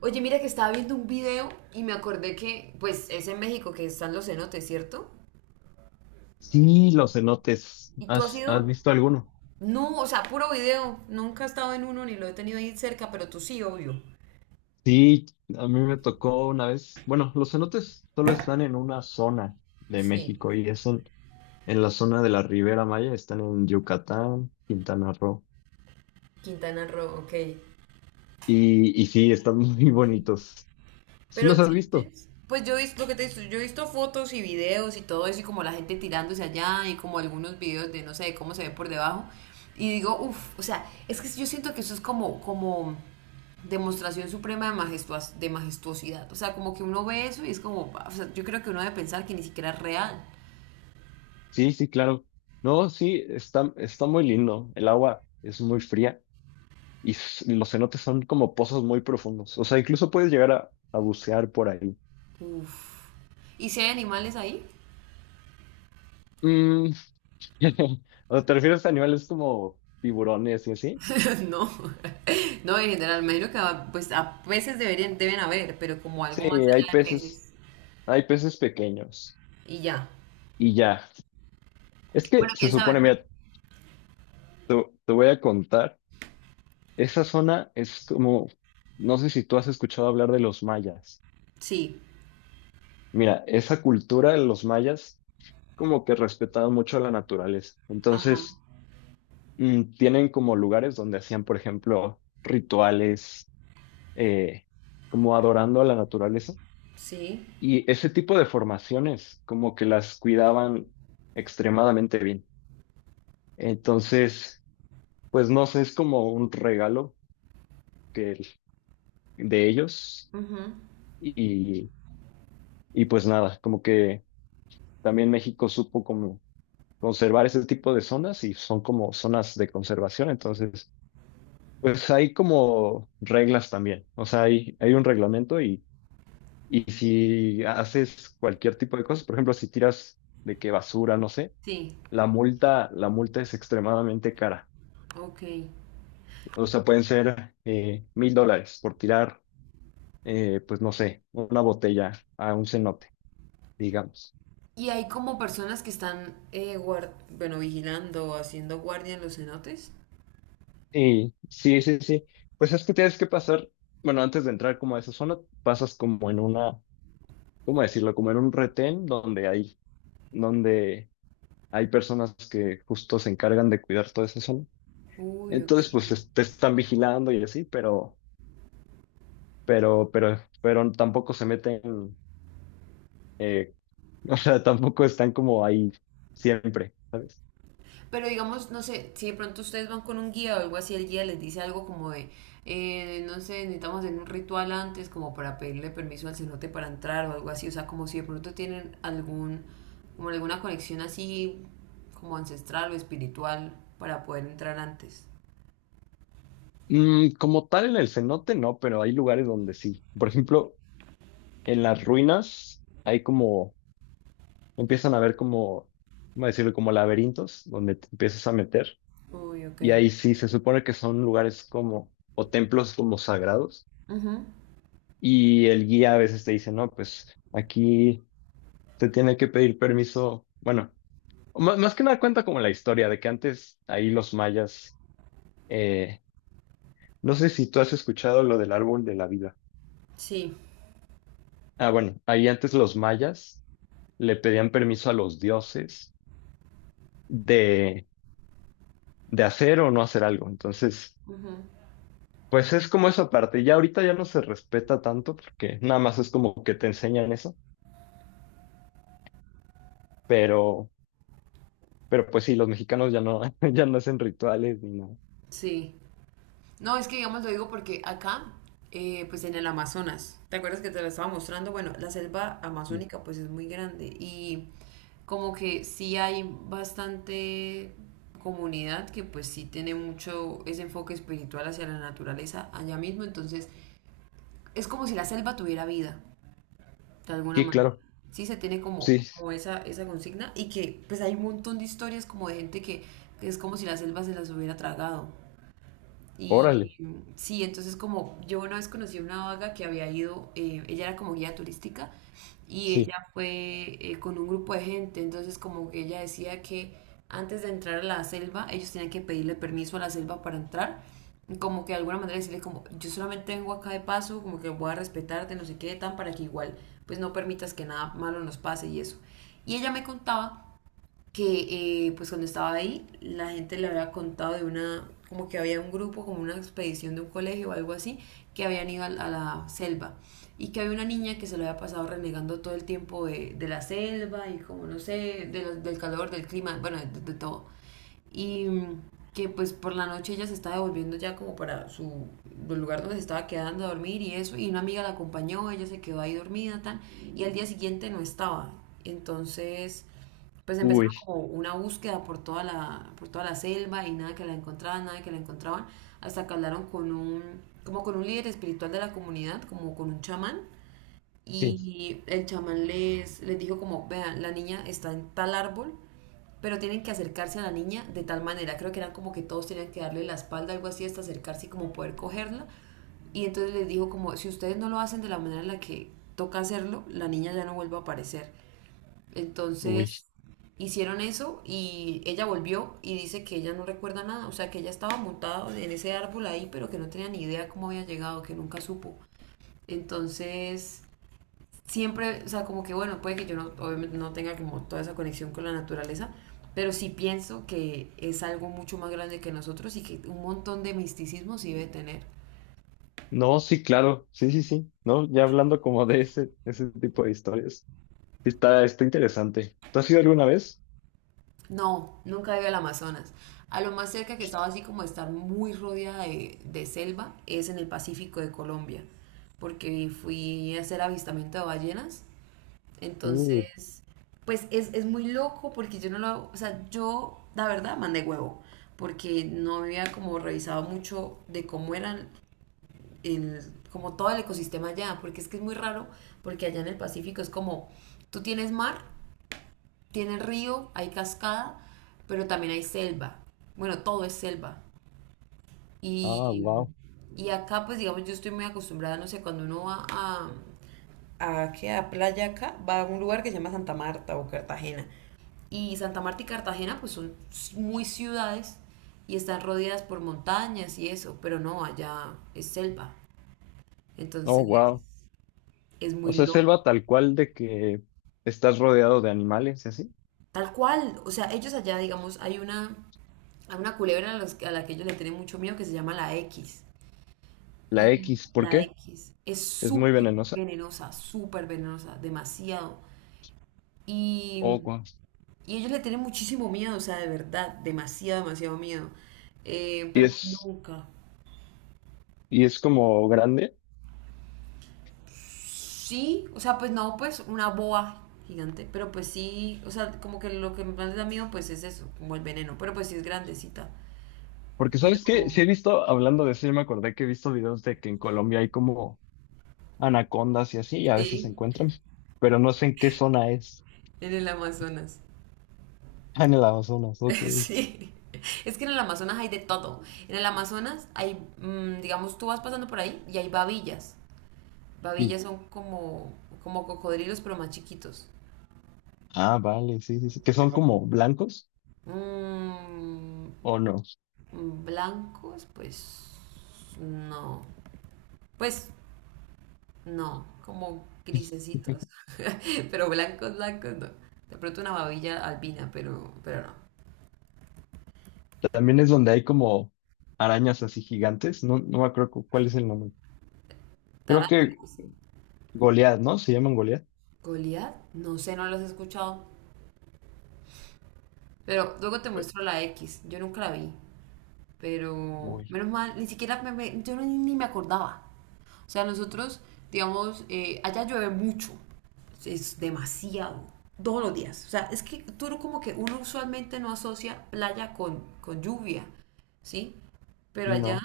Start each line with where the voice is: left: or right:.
right: Oye, mira que estaba viendo un video y me acordé que, pues, es en México que están los cenotes, ¿cierto?
left: Sí, los cenotes.
right: ¿Y tú has
left: ¿Has
right: ido?
left: visto alguno?
right: No, o sea, puro video. Nunca he estado en uno ni lo he tenido ahí cerca, pero tú sí, obvio.
left: Sí, a mí me tocó una vez. Bueno, los cenotes solo están en una zona de
right: Sí.
left: México y es en la zona de la Ribera Maya. Están en Yucatán, Quintana Roo.
right: Quintana Roo, ok.
left: Y sí, están muy bonitos. ¿Sí
right: Pero
left: los has visto?
right: sientes, pues yo he visto lo que te he visto, yo he visto fotos y videos y todo eso y como la gente tirándose allá y como algunos videos de no sé cómo se ve por debajo y digo, uff, o sea, es que yo siento que eso es como demostración suprema de de majestuosidad, o sea, como que uno ve eso y es como, "Ah, o sea, yo creo que uno debe pensar que ni siquiera es real."
left: Sí, sí, claro. No, sí, está muy lindo. El agua es muy fría y los cenotes son como pozos muy profundos. O sea, incluso puedes llegar a bucear por ahí.
right: Uff. ¿Y si hay animales ahí?
left: Mm. O sea, ¿te refieres a animales como tiburones y así?
right: No, no, en general, me imagino que pues a peces deberían, deben haber, pero como algo
left: Sí,
right: más
left: hay
right: allá de
left: peces,
right: peces
left: hay peces pequeños
right: y ya.
left: y ya. Es que
right: Bueno,
left: se
right: quién sabe,
left: supone,
right: ¿no?
left: mira, te, te voy a contar, esa zona es como, no sé si tú has escuchado hablar de los mayas.
right: Sí.
left: Mira, esa cultura de los mayas como que respetaban mucho la naturaleza.
right: Ajá.
left: Entonces, tienen como lugares donde hacían, por ejemplo, rituales, eh, como adorando a la naturaleza.
right: Sí.
left: Y ese tipo de formaciones como que las cuidaban extremadamente bien. Entonces, pues no sé, es como un regalo que, el- de ellos
right: Ujú.
left: y, y pues nada, como que también México supo como conservar ese tipo de zonas y son como zonas de conservación. Entonces, pues hay como reglas también. O sea, hay un reglamento y si haces cualquier tipo de cosas, por ejemplo, si tiras de que basura, no sé.
right: Sí.
left: La multa es extremadamente cara.
right: Ok.
left: O sea, pueden ser, $1,000 por tirar, pues no sé, una botella a un cenote, digamos.
right: ¿Y hay como personas que están, bueno, vigilando o haciendo guardia en los cenotes?
left: Y sí, sí, sí. Pues es que tienes que pasar, bueno, antes de entrar como a esa zona, pasas como en una, ¿cómo decirlo? Como en un retén donde hay personas que justo se encargan de cuidar toda esa zona.
right: Uy, ok.
left: Entonces, pues te están vigilando y así, pero, pero tampoco se meten, eh, o sea, tampoco están como ahí siempre, ¿sabes?
right: Pero digamos, no sé, si de pronto ustedes van con un guía o algo así, el guía les dice algo como de, no sé, necesitamos hacer un ritual antes como para pedirle permiso al cenote para entrar o algo así. O sea, como si de pronto tienen algún, como alguna conexión así como ancestral o espiritual para poder entrar antes.
left: Como tal en el cenote no, pero hay lugares donde sí. Por ejemplo, en las ruinas hay como, empiezan a ver como, ¿cómo decirlo? Como laberintos donde te empiezas a meter.
right: Uy, ok.
left: Y ahí sí se supone que son lugares como, o templos como sagrados.
right: Ujú.
left: Y el guía a veces te dice, no, pues aquí te tiene que pedir permiso. Bueno, más, más que nada cuenta como la historia de que antes ahí los mayas, eh, no sé si tú has escuchado lo del árbol de la vida.
right: Sí,
left: Ah, bueno, ahí antes los mayas le pedían permiso a los dioses de, de hacer o no hacer algo. Entonces, pues es como esa parte. Ya ahorita ya no se respeta tanto porque nada más es como que te enseñan eso, pero, pero pues sí, los mexicanos ya no, ya no hacen rituales ni nada.
right: sí. No, es que digamos lo digo porque acá, pues en el Amazonas, ¿te acuerdas que te lo estaba mostrando? Bueno, la selva
left: Sí,
right: amazónica pues es muy grande y como que sí hay bastante comunidad que pues sí tiene mucho ese enfoque espiritual hacia la naturaleza allá mismo, entonces es como si la selva tuviera vida, de alguna
left: sí,
right: manera.
left: claro.
right: Sí, se tiene como,
left: Sí,
right: como esa consigna y que pues hay un montón de historias como de gente que es como si la selva se las hubiera tragado. Y
left: órale.
right: sí, entonces como yo una vez conocí a una vaga que había ido, ella era como guía turística y ella
left: Sí,
right: fue con un grupo de gente, entonces como que ella decía que antes de entrar a la selva ellos tenían que pedirle permiso a la selva para entrar, y como que de alguna manera decirle como yo solamente vengo acá de paso, como que voy a respetarte, no sé qué, tan para que igual pues no permitas que nada malo nos pase y eso. Y ella me contaba que pues cuando estaba ahí la gente le había contado de una, como que había un grupo, como una expedición de un colegio o algo así, que habían ido a la selva y que había una niña que se lo había pasado renegando todo el tiempo de la selva y como no sé, de del calor, del clima, bueno, de todo. Y que pues por la noche ella se estaba devolviendo ya como para su el lugar donde se estaba quedando a dormir y eso, y una amiga la acompañó, ella se quedó ahí dormida, tan, y al día siguiente no estaba. Entonces pues empezaron
left: uy,
right: como una búsqueda por toda la selva y nada que la encontraban, nada que la encontraban, hasta que hablaron con un, como con un líder espiritual de la comunidad, como con un chamán,
left: sí,
right: y el chamán les, les dijo como, vean, la niña está en tal árbol, pero tienen que acercarse a la niña de tal manera, creo que eran como que todos tenían que darle la espalda, algo así, hasta acercarse y como poder cogerla, y entonces les dijo como, si ustedes no lo hacen de la manera en la que toca hacerlo, la niña ya no vuelve a aparecer.
left: uy.
right: Entonces hicieron eso y ella volvió y dice que ella no recuerda nada, o sea, que ella estaba montada en ese árbol ahí, pero que no tenía ni idea cómo había llegado, que nunca supo. Entonces, siempre, o sea, como que bueno, puede que yo no, obviamente no tenga como toda esa conexión con la naturaleza, pero sí pienso que es algo mucho más grande que nosotros y que un montón de misticismo sí debe tener.
left: No, sí, claro. Sí, sí, sí. No, ya hablando como de ese tipo de historias. Está interesante. ¿Tú has ido alguna vez?
right: No, nunca he ido al Amazonas. A lo más cerca que he estado así como de estar muy rodeada de selva es en el Pacífico de Colombia, porque fui a hacer avistamiento de ballenas.
left: Uh,
right: Entonces, pues es muy loco porque yo no lo hago, o sea, yo la verdad mandé huevo, porque no había como revisado mucho de cómo eran el, como todo el ecosistema allá, porque es que es muy raro, porque allá en el Pacífico es como, tú tienes mar, tiene río, hay cascada, pero también hay selva. Bueno, todo es selva.
left: ah,
right: Y,
left: wow.
right: y acá, pues digamos, yo estoy muy acostumbrada, no sé, cuando uno va a... ¿A qué? A playa acá, va a un lugar que se llama Santa Marta o Cartagena. Y Santa Marta y Cartagena, pues son muy ciudades y están rodeadas por montañas y eso, pero no, allá es selva.
left: Oh,
right: Entonces,
left: wow.
right: es
left: O
right: muy
left: sea,
right: loco.
left: selva tal cual de que estás rodeado de animales y así.
right: Tal cual, o sea, ellos allá, digamos, hay una culebra a, a la que ellos le tienen mucho miedo que se llama la X.
left: La
right: Y
left: X, ¿por
right: la
left: qué?
right: X es
left: Es muy venenosa.
right: súper venenosa, demasiado. Y,
left: Oh, wow.
right: y ellos le tienen muchísimo miedo, o sea, de verdad, demasiado, demasiado miedo.
left: Y
right: Pero pues
left: es,
right: nunca.
left: y es como grande.
right: Sí, o sea, pues no, pues una boa gigante, pero pues sí, o sea, como que lo que más les da miedo, pues es eso, como el veneno, pero pues sí es grandecita.
left: Porque, ¿sabes
right: Pero
left: qué? Sí he visto, hablando de eso, yo me acordé que he visto videos de que en Colombia hay como anacondas y así, y a veces se
right: sí.
left: encuentran, pero no sé en qué zona es.
right: En el Amazonas.
left: Ah, en el Amazonas, ok.
right: Sí. Es que en el Amazonas hay de todo. En el Amazonas hay, digamos, tú vas pasando por ahí y hay babillas.
left: Sí.
right: Babillas son como, como cocodrilos, pero más chiquitos.
left: Ah, vale, sí, sí, sí. ¿Que son como blancos
right: Mm,
left: o no?
right: blancos, pues no. Pues no, como grisecitos. Pero blancos, blancos no. De pronto una babilla albina, pero no.
left: También es donde hay como arañas así gigantes. No, no me acuerdo cuál es el nombre. Creo que
right: Tarántulas.
left: Goliath, ¿no? ¿Se llaman Goliath?
right: Goliat, no sé, no los he escuchado. Pero luego te
left: Pe-
right: muestro la X. Yo nunca la vi. Pero
left: Uy,
right: menos mal, ni siquiera me, yo ni me acordaba. O sea, nosotros, digamos, allá llueve mucho. Es demasiado. Todos los días. O sea, es que tú como que uno usualmente no asocia playa con lluvia. ¿Sí? Pero
left: sí,
right: allá
left: no.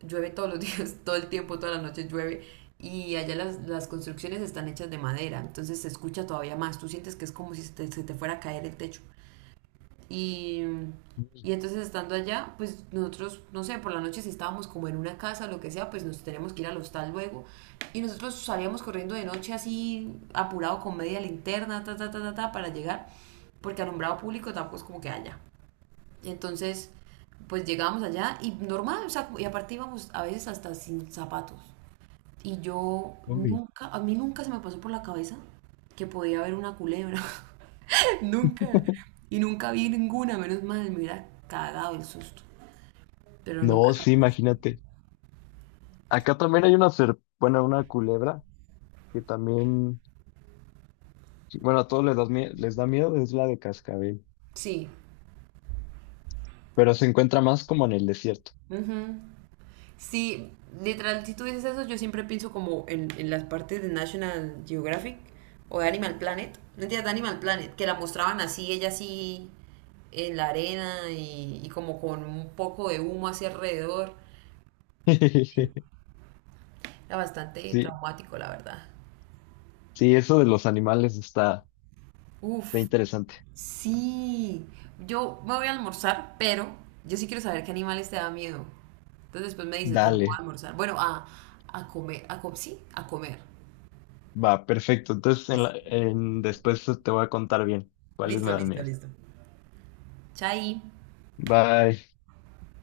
right: llueve todos los días, todo el tiempo, toda la noche llueve. Y allá las construcciones están hechas de madera. Entonces se escucha todavía más. Tú sientes que es como si se te, se te fuera a caer el techo. Y, y entonces estando allá, pues nosotros, no sé, por la noche si estábamos como en una casa, o lo que sea, pues nos teníamos que ir al hostal luego. Y nosotros salíamos corriendo de noche así, apurado con media linterna, ta, ta, ta, ta, ta, para llegar, porque alumbrado público tampoco es como que haya. Y entonces, pues llegábamos allá y normal, o sea, y aparte íbamos a veces hasta sin zapatos. Y yo
left: Zombie.
right: nunca, a mí nunca se me pasó por la cabeza que podía haber una culebra. Nunca. Y nunca vi ninguna, menos mal, me hubiera cagado el susto. Pero nunca
left: No, sí,
right: jamás.
left: imagínate. Acá también hay una culebra que también, sí, bueno, a todos les da miedo, es la de cascabel,
right: Sí.
left: pero se encuentra más como en el desierto.
right: Ujú. Sí, literal, si tú dices eso, yo siempre pienso como en las partes de National Geographic o de Animal Planet. No entiendes, de Animal Planet, que la mostraban así, ella así en la arena y como con un poco de humo hacia alrededor. Era bastante
left: Sí,
right: traumático, la verdad.
left: sí, eso de los animales está
right: Uf,
left: interesante.
right: sí. Yo me voy a almorzar, pero yo sí quiero saber qué animales te da miedo. Entonces después me dices, pero no voy a
left: Dale,
right: almorzar. Bueno, a comer, a sí, a comer.
left: va, perfecto. Entonces,
right: Eso.
left: después te voy a contar bien cuáles me
right: Listo,
left: dan
right: listo,
left: miedo.
right: listo. Chai.
left: Bye.